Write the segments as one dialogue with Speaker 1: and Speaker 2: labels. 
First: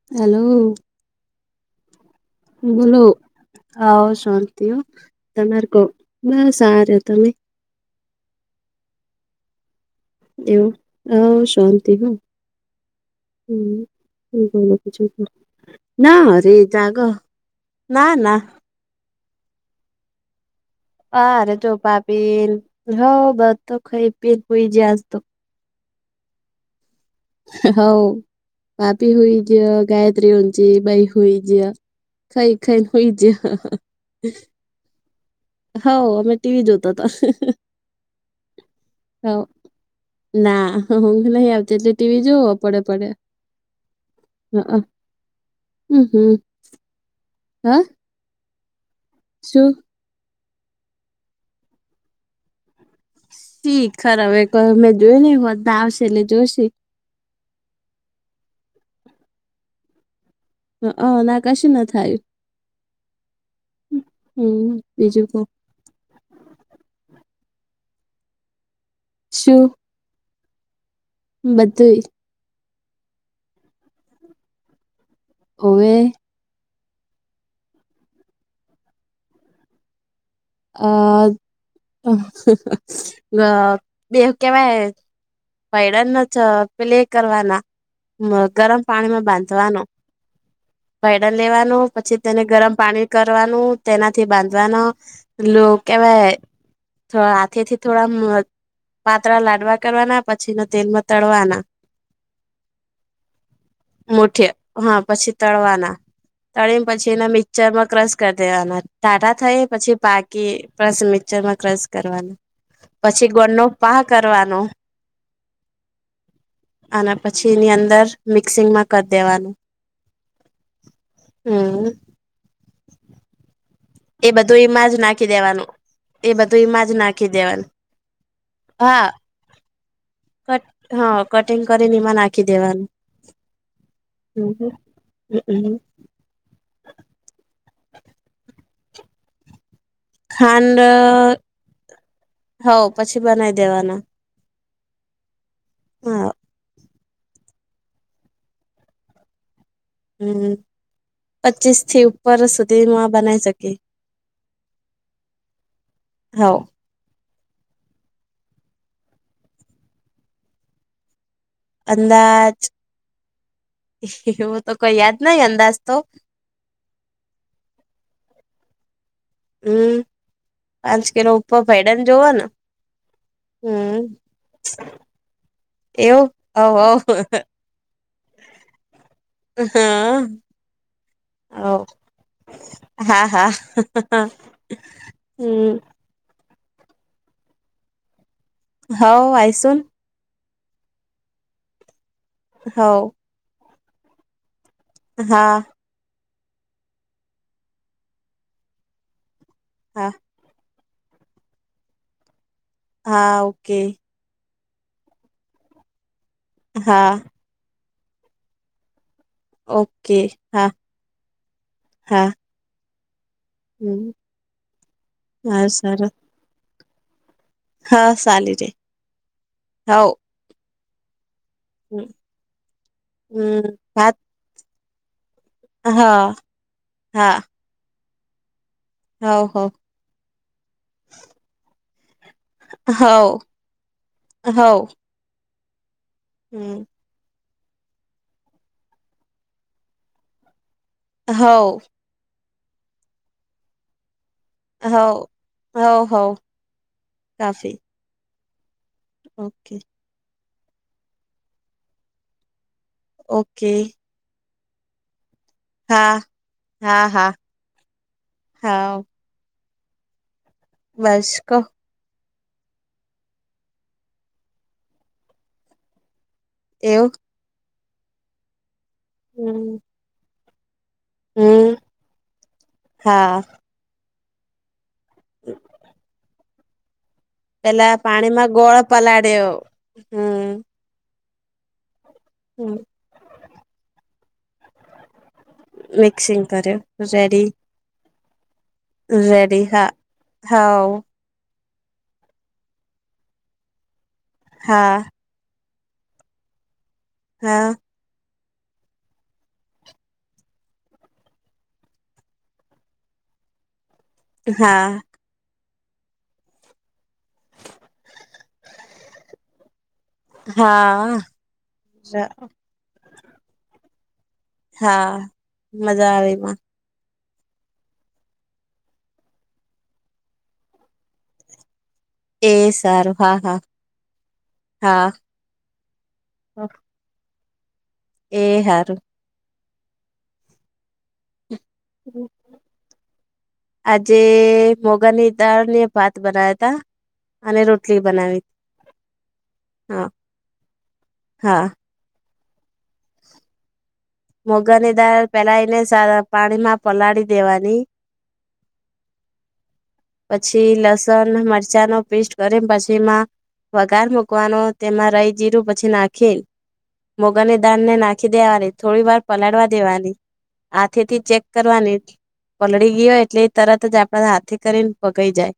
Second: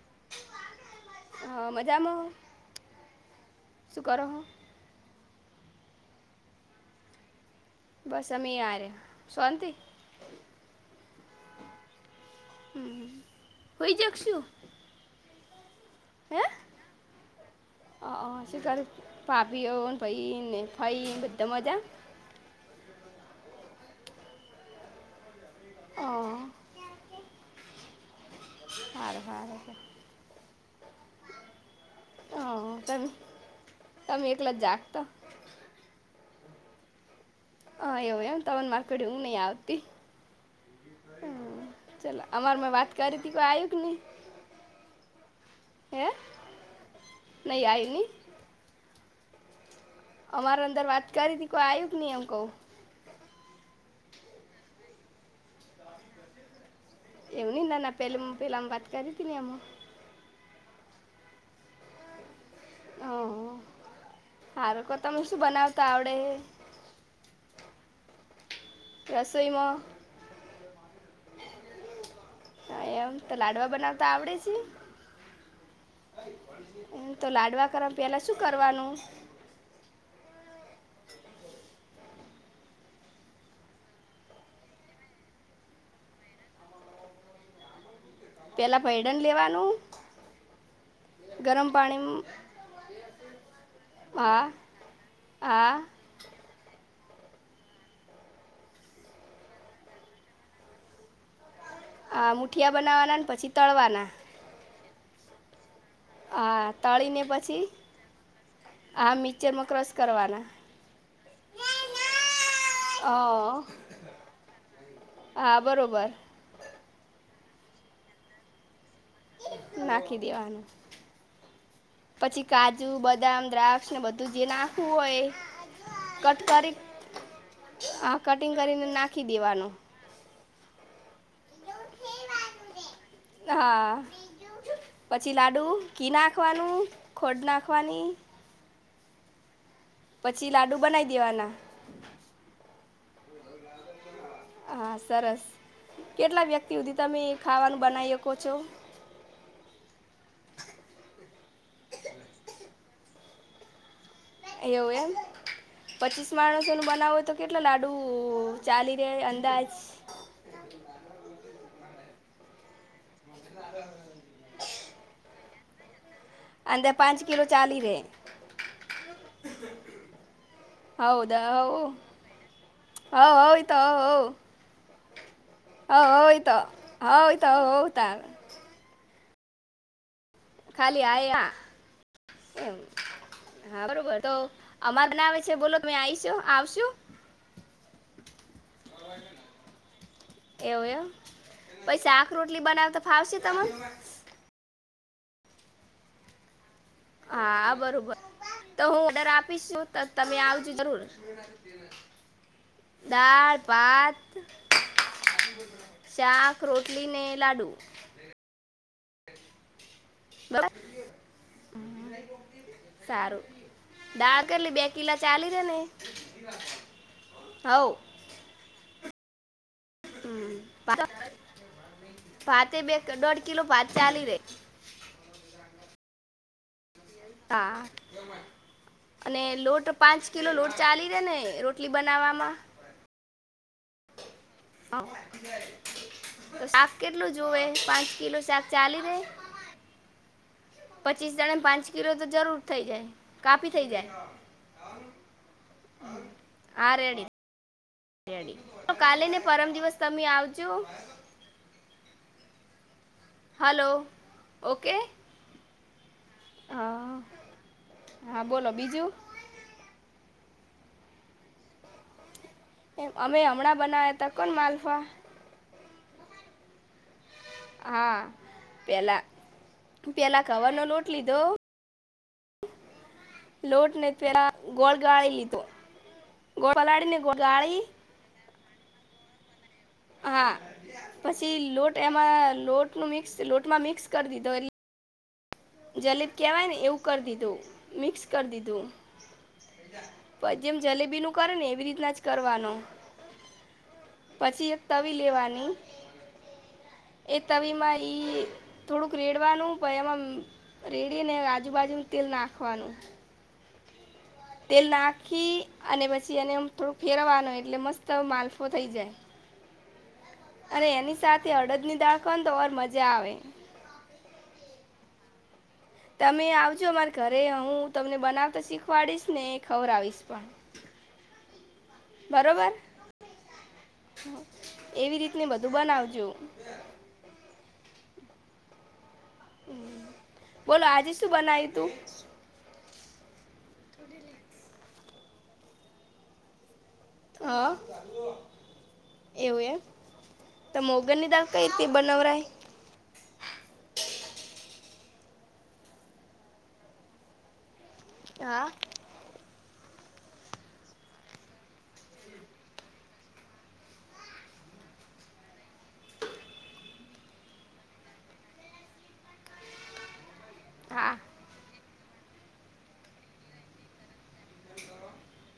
Speaker 1: [unintelligible]
Speaker 2: હ મજામ.
Speaker 1: બોલો આવ શાંતિઓ તમાર કો [unintelligible] સાર એટલે.
Speaker 2: બસ અમે આ રયા શાંતિ?
Speaker 1: એવું હવ શાંતિ હ હમ.
Speaker 2: હોઈ જગશું
Speaker 1: [unintelligible] [unintelligible] ના
Speaker 2: હે
Speaker 1: અરે જાગહ ના ના.
Speaker 2: ઘરે ભાભીઓ ન ભઈ ને ફઈ
Speaker 1: આ
Speaker 2: બધા
Speaker 1: ર તો
Speaker 2: મજા
Speaker 1: ભાભીન હઉ બ તો ખઈ પીન હુઈ જ્યા આજ તો.
Speaker 2: હાં.
Speaker 1: હઉ બાપી
Speaker 2: સારું
Speaker 1: હુઈ
Speaker 2: સારું છે.
Speaker 1: જ્યાં ગાયત્રી ઊંજી બઈ હુઈ જ્યાં.
Speaker 2: અ
Speaker 1: ખઈ ખઈન
Speaker 2: તમે
Speaker 1: હુઈ જ્યાં
Speaker 2: તમે એકલા જ જાગતા
Speaker 1: હઉ અમે ટીવી જોતાતા.
Speaker 2: હા એવું એમ તમને મારે કડી ઊંઘ
Speaker 1: હઉ
Speaker 2: નહીં આવતી
Speaker 1: ના હુંઘ નઈ
Speaker 2: હમ,
Speaker 1: આવતી ટીવી
Speaker 2: ચલો અમારે
Speaker 1: જોવ
Speaker 2: મેં
Speaker 1: પડ્યા
Speaker 2: વાત
Speaker 1: પડ્યા
Speaker 2: કરી હતી કોઈ આવ્યું કે નહીં
Speaker 1: હક હમ હમ
Speaker 2: નહી
Speaker 1: હા
Speaker 2: આઈ નહી?
Speaker 1: શું?
Speaker 2: અમાર અંદર વાત કરીતી કોઈ આયુ ક નઈ એમ કઉ.
Speaker 1: શી ખર હવે કોમેં જોયું ને હોજજ આવશે એટલે જોશે.
Speaker 2: એવું નહી લા લા પેલમ પેલામ વાત કરીતી ન એમાં.
Speaker 1: હ, ના કશે ના. થયું
Speaker 2: હ,
Speaker 1: હમ
Speaker 2: હારકો તમે
Speaker 1: બીજું કો
Speaker 2: શું બનાવતા આવડે? રસોઈમાં.
Speaker 1: બધુઈ.
Speaker 2: હા, એમ તો લાડવા બનાવતા આવડે છે?
Speaker 1: ઓવે.
Speaker 2: એમ તો લાડવા કરમ પેલા શું કરવાનું?
Speaker 1: અ બે કેવાય. ભૈડાને પ્લે કરવાના ગરમ
Speaker 2: પહેલાં ભૈડન
Speaker 1: પાણીમાં
Speaker 2: લેવાનું
Speaker 1: બાંધવાનો. ભયડન
Speaker 2: ગરમ
Speaker 1: લેવાનું,
Speaker 2: પાણી
Speaker 1: પછી તેને ગરમ પાણી કરવાનું, તેનાથી
Speaker 2: હા
Speaker 1: બાંધવાનો.
Speaker 2: હા
Speaker 1: ત [unintelligible] હાથે થી થોડા પાતળા લાડવા કરવાના, પછી તેલમાં તળવાના
Speaker 2: આ મુઠિયા બનાવાના ને, પછી તળવાના.
Speaker 1: મુઠિયાં. હા, પછી તળવાના.
Speaker 2: હા
Speaker 1: તળી ને, પછી
Speaker 2: તળીને
Speaker 1: એ મિક્સચર માં ક્રશ કરી દેવાના,
Speaker 2: હા
Speaker 1: તાઢા
Speaker 2: મિક્સરમાં
Speaker 1: થાય
Speaker 2: ક્રશ
Speaker 1: પછી પાક કે
Speaker 2: કરવાના
Speaker 1: પસ મિક્ચરમાં ક્રસ કરવાનો, પછી ગોળ
Speaker 2: હા
Speaker 1: નો પા કરવાનો.
Speaker 2: હા, બરોબર.
Speaker 1: અને પછી એની અંદર મિક્સિંગ માં કરી દેવાનું.
Speaker 2: નાખી દેવાનું.
Speaker 1: હમ.
Speaker 2: પછી કાજુ, બદામ, દ્રાક્ષ ને બધું
Speaker 1: એ
Speaker 2: જે નાખવું
Speaker 1: એમાં જ
Speaker 2: હોય.
Speaker 1: નાખી દેવાનું એ
Speaker 2: કટ
Speaker 1: બધું
Speaker 2: કરી
Speaker 1: એમાં જ નાખી દેવાનું
Speaker 2: હ કટિંગ કરીને,
Speaker 1: હા
Speaker 2: નાખી દેવાનું.
Speaker 1: કટ. હા, કટિંગ કરીને, એમાં નાખી દેવાનું.
Speaker 2: હા
Speaker 1: હમ,
Speaker 2: પછી
Speaker 1: હ,
Speaker 2: લાડુ
Speaker 1: હમ.
Speaker 2: ઘી નાખવાનું, ખોડ નાખવાની. પછી લાડુ
Speaker 1: ખાંડ.
Speaker 2: બનાવી દેવાના
Speaker 1: હો પછી બનાવી દેવાના, હા.
Speaker 2: તે સુધી તમે ખાવાનું બનાવી હકો છો.
Speaker 1: હમ, પચીસ થી ઉપર સુધી બનાવી શકીએ.
Speaker 2: એવું એમ પચીસ
Speaker 1: હઉ
Speaker 2: માણસોનું બનાવું તો. કેટલા લાડુ ચાલી રહે, અંદાજ
Speaker 1: અંદાજ એવું તો કોઈ યાદ નહી, અંદાજ તો
Speaker 2: અંદાજે પાંચ કિલો ચાલી રે.
Speaker 1: હમ, પાંચ કિલો ઉપર ભૈડન જોવો ને.
Speaker 2: હ, હો એ તો હો,
Speaker 1: હમ
Speaker 2: હો. હ
Speaker 1: એવું
Speaker 2: હોય તો,
Speaker 1: હવ હવ
Speaker 2: હોય તો હોત.
Speaker 1: હા.
Speaker 2: ખાલી આ એ.
Speaker 1: હ.
Speaker 2: એમ. હા, બરોબર તો અમાર ના આવે છે,
Speaker 1: હમ
Speaker 2: બોલો તમે આઈશો આવશુ.
Speaker 1: હ, આઈ સુન.
Speaker 2: એવું એમ પછી શાક રોટલી બનાવ તો,
Speaker 1: હવ
Speaker 2: ફાવશે તમને
Speaker 1: હા.
Speaker 2: હા બરોબર તો હું ઓર્ડર આપીશ છું તો
Speaker 1: હા
Speaker 2: તમે આવજો જરૂર
Speaker 1: હા
Speaker 2: દાળ
Speaker 1: ઓકે
Speaker 2: ભાત શાક રોટલી
Speaker 1: હા
Speaker 2: ને લાડુ
Speaker 1: ઓકે
Speaker 2: બહુ
Speaker 1: હા હા
Speaker 2: સારું
Speaker 1: હમ
Speaker 2: દાડ કેટલી બે કિલા ચાલી રે
Speaker 1: હા
Speaker 2: ને
Speaker 1: સરસ
Speaker 2: હવ
Speaker 1: હા ચાલી રે હવ
Speaker 2: હમ પાતળી બે દોડ કિલો
Speaker 1: હમ
Speaker 2: [unintelligible]
Speaker 1: ભાત
Speaker 2: ચાલી રે
Speaker 1: હા
Speaker 2: હા અને
Speaker 1: હવ હવ
Speaker 2: લોટ પાંચ કિલો લોટ ચાલી રહે ને રોટલી બનાવવામાં
Speaker 1: હોવ હોવ
Speaker 2: હા. શાક કેટલું જોુવે પાંચ કિલો શાક ચાલી રે પચીસ
Speaker 1: હવ
Speaker 2: જણાને પાંચ કિલો તો જરૂર થઈ જાય કાપી થઈ જાય
Speaker 1: હોવ હોવ હો કાફી
Speaker 2: તો કાલે ને પરમ
Speaker 1: ઓકે
Speaker 2: દિવસ તમે આવજો
Speaker 1: ઓકે
Speaker 2: હલો ઓકે
Speaker 1: હા હા હા
Speaker 2: બોલો
Speaker 1: હા
Speaker 2: બીજું
Speaker 1: વાસ ક
Speaker 2: એ અમે હમણાં બનાવ્યા ત કોણ માલફા
Speaker 1: એવું
Speaker 2: હા પેલા
Speaker 1: હમ
Speaker 2: પેલા ઘઉં નો લોટ લીધો
Speaker 1: હમ હા
Speaker 2: લોટ ને તરા ગોળ ગાળી લીધો ગોળ પલાળીને ગોળ ગાળી
Speaker 1: પેલા પાણીમાં ગોળ પલાળ્યો
Speaker 2: હા
Speaker 1: હમ
Speaker 2: પછી લોટ એમાં લોટ નું મિક્સ લોટમાં મિક્સ કરી દીધો એટ જલેબ
Speaker 1: મિક્સિંગ
Speaker 2: કહેવાય ને
Speaker 1: કર્યો
Speaker 2: એવું કરી દીધું મિક્સ કરી દીધું
Speaker 1: વેરી
Speaker 2: પણ જેમ જલેબીનું કરે ને એવી રીતના જ કરવાનો પછી એક
Speaker 1: હા
Speaker 2: તવી લેવાની એ
Speaker 1: હા
Speaker 2: તવીમાં એ થોડુંક રેડવાનું પ એમાં રેડી ને આજુબાજુું તેલ નાખવાનુ તેલ
Speaker 1: હા
Speaker 2: નાખી અને પછી એને થોડું ફેણવાનું એટલે મસ્ત માલફો થઈ જાય
Speaker 1: [inaudible]
Speaker 2: અને એની
Speaker 1: હા
Speaker 2: સાથે અડદ ની દાળ ખાવ તો ઓર મજા આવે
Speaker 1: હા મજા આવે
Speaker 2: તમે
Speaker 1: એમાં
Speaker 2: આવજો અમારે ઘરે હું તમને બનાવતા શીખવાડીશ ને ખબર આવીશ પણ
Speaker 1: એ
Speaker 2: બરોબર
Speaker 1: સારું હા હા હા
Speaker 2: ને બધું બનાવજો
Speaker 1: એ હારુ
Speaker 2: બોલો આજે શું બનાય તું
Speaker 1: આજે મોગદ દાળ ને ભાત બનાવિયતા
Speaker 2: હા એવું એમ
Speaker 1: હા
Speaker 2: તો મોંગળ ની દાળ કઈ
Speaker 1: હા
Speaker 2: રીતે બનવરાય
Speaker 1: [inaudible] મોગર ની દાળ પેલા એને સારા પાણીમાં પલાળી દેવાની
Speaker 2: હા.
Speaker 1: પછી લસણને મરચાં નો પેસ્ટ કરી પછી એમાં. વગાર મૂકવાનો તેમાં રાઈ જીરું પછી નાખીન મુગરની દાળને નાખી દેવાની થોડી વાર પલાળવા દેવાની હાથે
Speaker 2: હા
Speaker 1: થી ચેક કરવાની પલળી ગઈ હોય એટલે એ તરત જ આપડા હાથે કરીને પકી જાય.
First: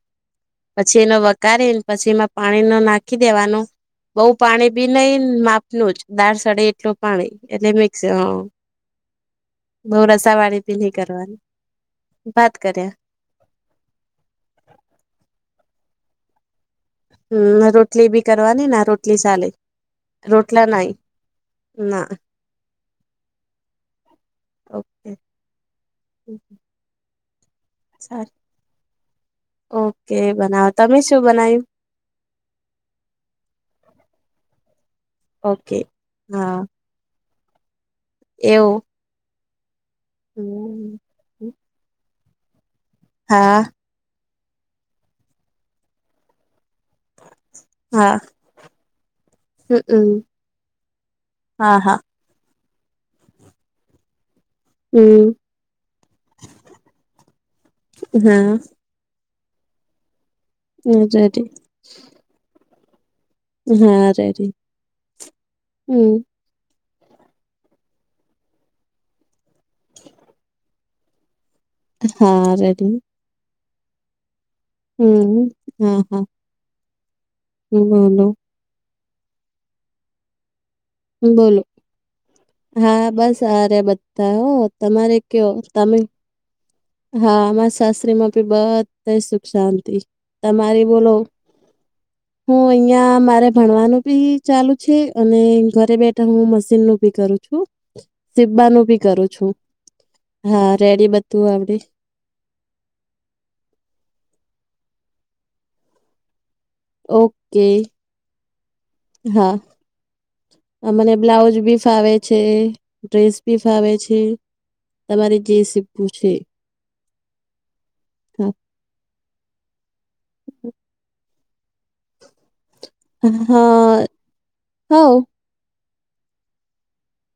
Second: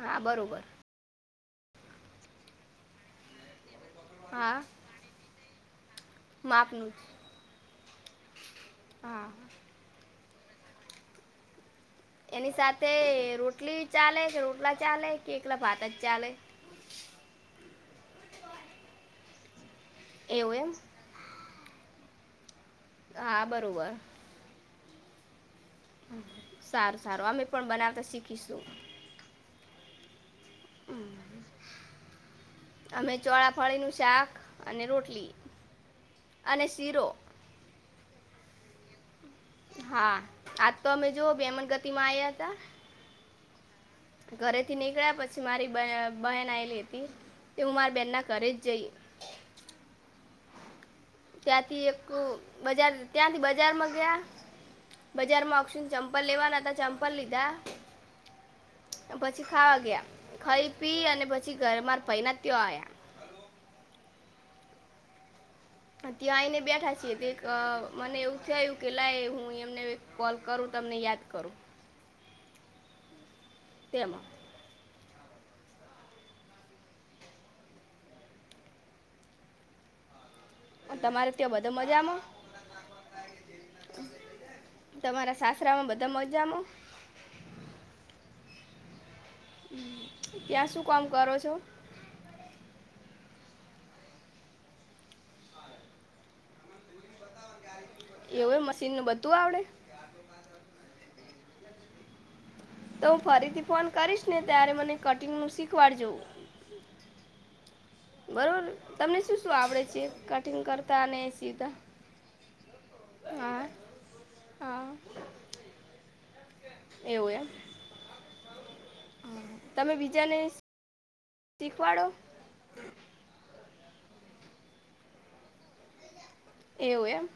Speaker 2: હા બરાબર
Speaker 1: પછી એનો વઘારીને પછી એમાં પાણી નો નાખી દેવાનું બઉ
Speaker 2: હા
Speaker 1: પાણી બી નઈ મા નુજ દાળ સડે
Speaker 2: માપનું
Speaker 1: એટલું
Speaker 2: જ
Speaker 1: પાણી એટલે મિક્સ હ
Speaker 2: હા.
Speaker 1: બઉ રસાવાળી બી ની કરવાની
Speaker 2: એની
Speaker 1: ભાત કર્યા
Speaker 2: સાથે રોટલી ચાલે કે રોટલા ચાલે કે એકલા ભાતા જ ચાલે
Speaker 1: હમ ને રોટલી બી કરવાની ને રોટલી ચાલે
Speaker 2: એવું
Speaker 1: રોટલા
Speaker 2: એમ
Speaker 1: નઈ ના.
Speaker 2: આ બરોબર.
Speaker 1: ઓકે
Speaker 2: સારું સારું અમે પણ બનાવતા
Speaker 1: સારું
Speaker 2: શીખીશું.
Speaker 1: ઓકે બનાવો તમે શું બનાય્યું?
Speaker 2: અમે ચોળાફળી નું શાક અને રોટલી
Speaker 1: ઓકે હા
Speaker 2: ચીરો
Speaker 1: એવું
Speaker 2: હા આજ તો
Speaker 1: હમ
Speaker 2: અમે જોઓ બેમનગતિ માં આયા હતા
Speaker 1: હા
Speaker 2: ઘરેથી નીકળ્યા પછી મારી બહેન આવેલી હતી તે હું મારી બેનના ઘરે જ જઈ
Speaker 1: હમ હમ
Speaker 2: ત્યાંથી એક બજાર ત્યાંથી બજારમાં ગયા
Speaker 1: હમ
Speaker 2: બજારમાં ઓપશન ચંપલ લેવાના હતા ચંપલ લીધા
Speaker 1: હા
Speaker 2: પછી ખાવા ગયા ખઈ પી અને
Speaker 1: રેડી
Speaker 2: પછી ઘર માર ભાઈ ના ત્યા આયા
Speaker 1: હારે રી
Speaker 2: ત્યા આઈને બેઠા છીએ તેક અ મને એવું થયું કે લાય હું એમને કોલ કરું તમને યાદ કરું
Speaker 1: હા રેડી
Speaker 2: તેમાં
Speaker 1: હમ હા હા બોલો
Speaker 2: તમારે ત્યાં
Speaker 1: બોલો
Speaker 2: બધા મજામાં?
Speaker 1: હા બસ હારે બધા હો તમારે કેવો તમે
Speaker 2: મજામા
Speaker 1: હા અમા સાસરીમાં બી બધા સુ શાંતિ
Speaker 2: ત્યાં શું
Speaker 1: તમારી
Speaker 2: કામ
Speaker 1: બોલો
Speaker 2: કરો છો
Speaker 1: હું અહિયાં મારે ભણવાનું બી ચાલુ છે અને ઘરે બેઠા હું મશીન નું ભી કરું છું
Speaker 2: એવું
Speaker 1: સી્બા નું ભી
Speaker 2: મશીનનું
Speaker 1: કરું
Speaker 2: બધું
Speaker 1: છું.
Speaker 2: આવડે
Speaker 1: હા રેડી બધું આવડે
Speaker 2: તો હું ફરીથી ફોન કરીશ ને ત્યારે મને કટિંગનું શીખવાડજો.
Speaker 1: ઓકે
Speaker 2: બરોબર તમને શું શું
Speaker 1: હા.
Speaker 2: આવડે છે કટિંગ
Speaker 1: અ
Speaker 2: કરતા
Speaker 1: મને
Speaker 2: અને
Speaker 1: બ્લાઉજ
Speaker 2: સીવતા
Speaker 1: બી ફાવે છે ડ્રેસ પી
Speaker 2: હા
Speaker 1: ફાવે છે
Speaker 2: હા
Speaker 1: તમારી જે સીખવુ છે એ
Speaker 2: એવુ એમ તમે બીજાને શીખવાડો
Speaker 1: હા હવ
Speaker 2: એવું એમ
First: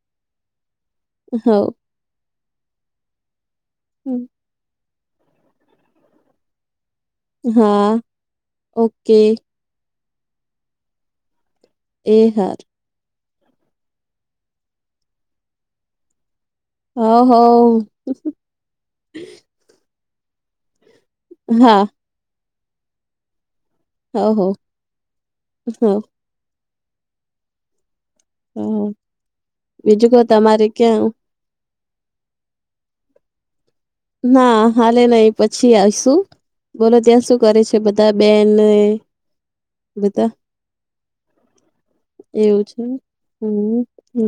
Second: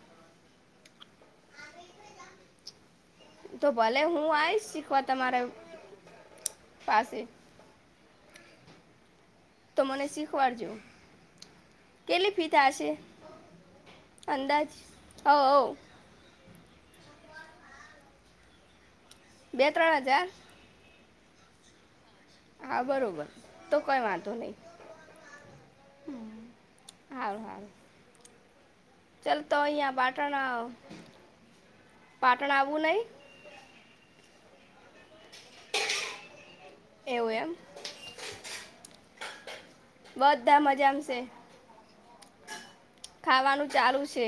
Speaker 1: હ
Speaker 2: તો ભલે
Speaker 1: હવ
Speaker 2: હું આવીશ શીખવા તમારે પાસે
Speaker 1: હા ઓકે
Speaker 2: તો મને શીખવાડ જો,
Speaker 1: એ
Speaker 2: કેટલી ફી
Speaker 1: હાર
Speaker 2: થાશે. અંદાજ હો આવુ
Speaker 1: હ હ
Speaker 2: બે ત્રણ હજાર
Speaker 1: હા
Speaker 2: હા બરોબર તો કઈ વાંધો
Speaker 1: હવ
Speaker 2: નહી
Speaker 1: હવ
Speaker 2: હ, હાર હારુ
Speaker 1: હમ,
Speaker 2: ચાલ તો અહીંયા પાટણ, પાટણ આવવું નહી
Speaker 1: ના હાલે નહી પછી આવીશું બોલો ત્યાં
Speaker 2: એવું
Speaker 1: શું
Speaker 2: એમ
Speaker 1: કરે છે બધા બેન
Speaker 2: બધા મજામ શે.
Speaker 1: એવું છે
Speaker 2: ખાવાનું
Speaker 1: હમ
Speaker 2: ચાલુ છે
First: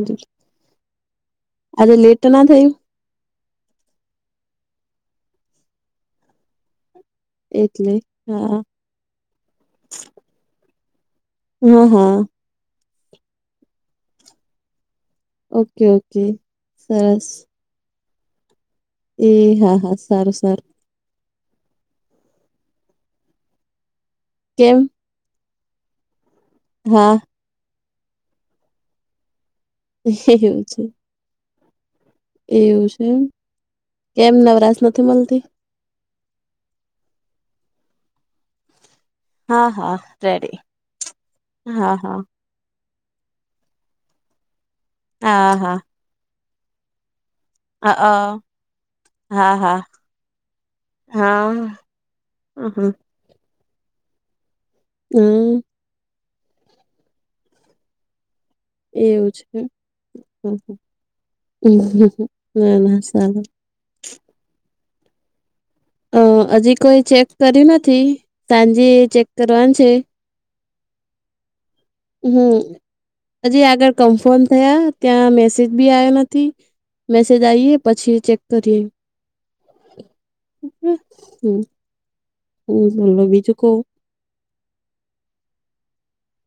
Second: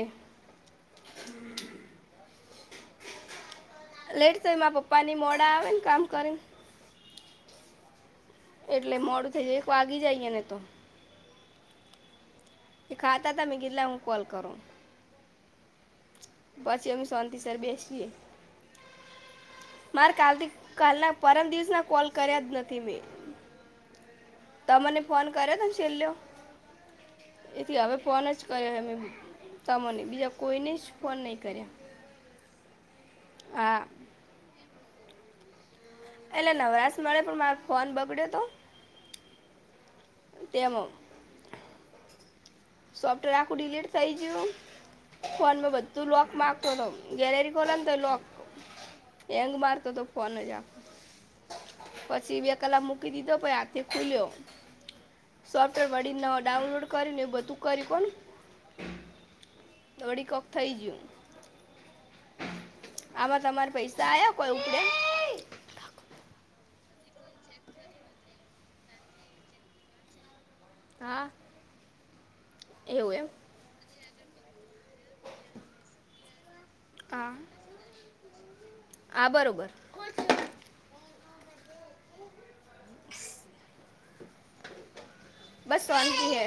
Speaker 1: આજે લેટ નથી.
Speaker 2: લેટ થયુ માર પપ્પા ન ઈ મોડા આવે ને કામ કરીને,
Speaker 1: એટલે હા,
Speaker 2: એટલે મોડું થઈ જ, એક વાગી જાય ઈ ને તો.
Speaker 1: હમ હા,
Speaker 2: એ ખાતા હતા મે કિધ લાય હું કોલ કરું.
Speaker 1: Okay okay.
Speaker 2: પછી અમે
Speaker 1: સરસ
Speaker 2: સોંતિ સર બેસીએ.
Speaker 1: એ હા. હા
Speaker 2: મારે
Speaker 1: સારું
Speaker 2: કાલથી
Speaker 1: સારું
Speaker 2: કાલના પરમ દિવસના કોલ કર્યા જ નથી મેં, ત
Speaker 1: કેમ
Speaker 2: મને ફોન કર્યો તો છેલ્યો,
Speaker 1: હા,
Speaker 2: એથી હવે ફોન જ કર્યો એમે તમોને બીજા
Speaker 1: એવું
Speaker 2: કોઈને
Speaker 1: છે
Speaker 2: જ ફોન નહી કર્યા.
Speaker 1: એવું છેમ
Speaker 2: હા
Speaker 1: કેમ નવરાશ નથી મળતી.
Speaker 2: એટલે નવરાશ મળે પણ મારો ફોન બગડ્યો હતો.
Speaker 1: હા હા રેડી
Speaker 2: તેમાં
Speaker 1: હા હા,
Speaker 2: સોફ્ટવેર આખું ડીલીટ થઇ ગયું
Speaker 1: હા
Speaker 2: ફોનમાં
Speaker 1: હા
Speaker 2: બધું લોક માંગતો ગેલેરી મ ખોલ
Speaker 1: અ
Speaker 2: તો
Speaker 1: અ
Speaker 2: લોક, હેંગ
Speaker 1: હા હા
Speaker 2: મારતો તો ફોન જ આ
Speaker 1: હા
Speaker 2: પછી બે કલાક
Speaker 1: હમ
Speaker 2: મૂકી દીધો પહિ આજ થી ખુલ્યો.
Speaker 1: હમ,
Speaker 2: પર વડી ન ડાઉનલોડ કરીને એ બધું કર્યું પણ
Speaker 1: એવું છે
Speaker 2: કોક થઈ ગયું
Speaker 1: એમ ના ના
Speaker 2: આમાં
Speaker 1: સારૂ
Speaker 2: તમારે પૈસા આ્યા [unintelligible]
Speaker 1: અ હજી કોઈ ચેક કરી નથી સાંજે ચેક કરવાનું છે.
Speaker 2: હા એવું એમ
Speaker 1: હમ હજી આગળ કોન્ફોમ થયા ત્યાં મેસેજ બી આયો નથી
Speaker 2: હા
Speaker 1: મેસેજ આવીએ પછી ચેક કરીએ
Speaker 2: હા બરોબર
Speaker 1: હ હું બોલો બીજું કવ
Speaker 2: બસ શાંતિ હે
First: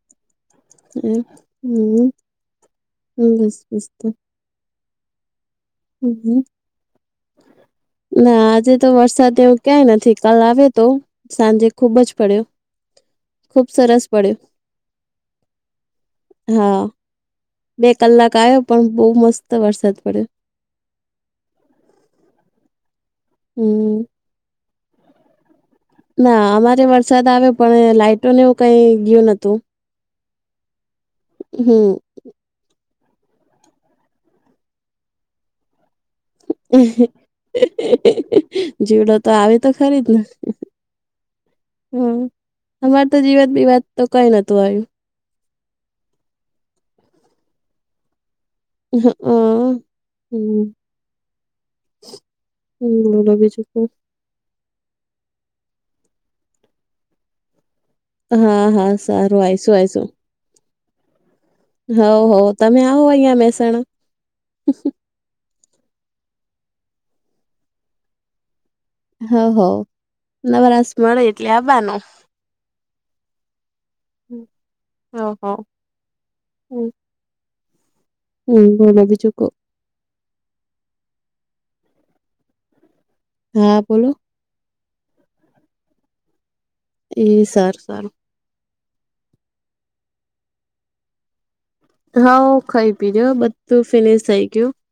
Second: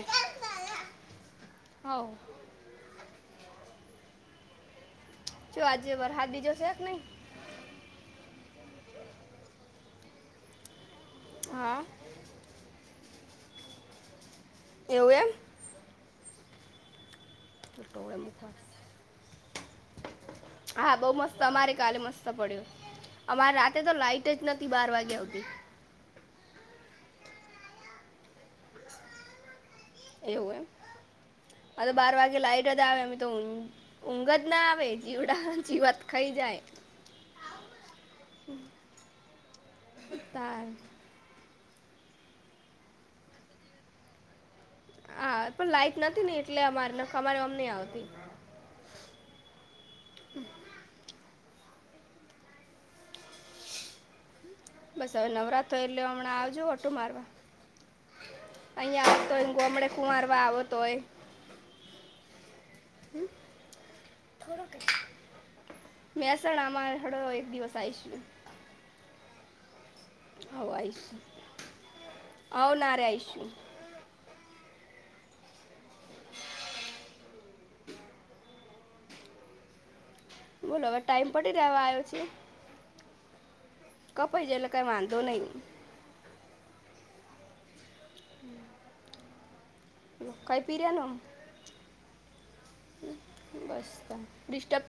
Speaker 1: હ હ
Speaker 2: હા
Speaker 1: હ બસ બસ તો
Speaker 2: જો આજે વરસાદ
Speaker 1: હમ.
Speaker 2: બીજો છેક નહીં
Speaker 1: ના આજે તો વરસાદ એવું ક્યાંય નથી કાલ આવ્યો તો સાંજે
Speaker 2: હા
Speaker 1: ખુબ જ પડ્યો ખુબ સરસ પડ્યો
Speaker 2: એવું એમ
Speaker 1: હા બે
Speaker 2: ટોળે
Speaker 1: કલાક
Speaker 2: મૂકવા
Speaker 1: આવ્યો પણ બહુ મસ્ત વરસાદ પડ્યો
Speaker 2: હા બહુ મસ્ત અમારે કાલે મસ્ત પડ્યો અમારે રાતે
Speaker 1: હમ
Speaker 2: તો લાઇટ જ નથી બાર વાગ્યા હુધી
Speaker 1: ના અમારે વરસાદ આવ્યો પણ લાઈટોને એવું કઈ ગયું નતું
Speaker 2: એવું
Speaker 1: હમ
Speaker 2: એમ બાર વાગે લાઈટ આવે એ તો ઊંઘ જ ના આવે જીવડા જીવાત- ખાઈ જાય
Speaker 1: જીવડો તો આવી તો ખરી જ ને
Speaker 2: તાર
Speaker 1: હમ અમારે તો જીવાત બીવાદ તો કઈ નોતું આયુ
Speaker 2: હા પણ લાઈટ નથી ની એટલે અ અમારી ઓમ નઇ આવતી
Speaker 1: હ હ હમ હમ બોલો બીજું
Speaker 2: બસ હવે નવરાતી એટલે હમણાં આવજો ઓટો મારવા
Speaker 1: હા હા
Speaker 2: અહિયાંયા આવતો
Speaker 1: સારું
Speaker 2: હોયને
Speaker 1: આવીશું
Speaker 2: ગોમડે કુંમારવા આવતો હોય
Speaker 1: હોવ હોવ તમે આવો અહિયાં મહેસાણા
Speaker 2: મહેસાણામાં હેડો એક દિવસ આયશું
Speaker 1: હ હ
Speaker 2: હવે
Speaker 1: નવરાશ
Speaker 2: આવીશું
Speaker 1: મળે એટલે આવવાનુ
Speaker 2: આવનારે આવીશું
Speaker 1: હ હ હું હું બોલો બીજુ કો
Speaker 2: બોલો અવે ટાઈમ પડી રેવા આયો છે.
Speaker 1: હા બોલો
Speaker 2: [unintelligible] એટલે કઈ વાંધો નઈ
Speaker 1: એ સાર સારું
Speaker 2: [inaudible] ખાઇ પી રહ્યાં ને
Speaker 1: હાવ ખાઈ પી રિયો બધું
Speaker 2: બસ
Speaker 1: ફિનિશ થઈ ગયું
Speaker 2: ડિસ્ટર્બ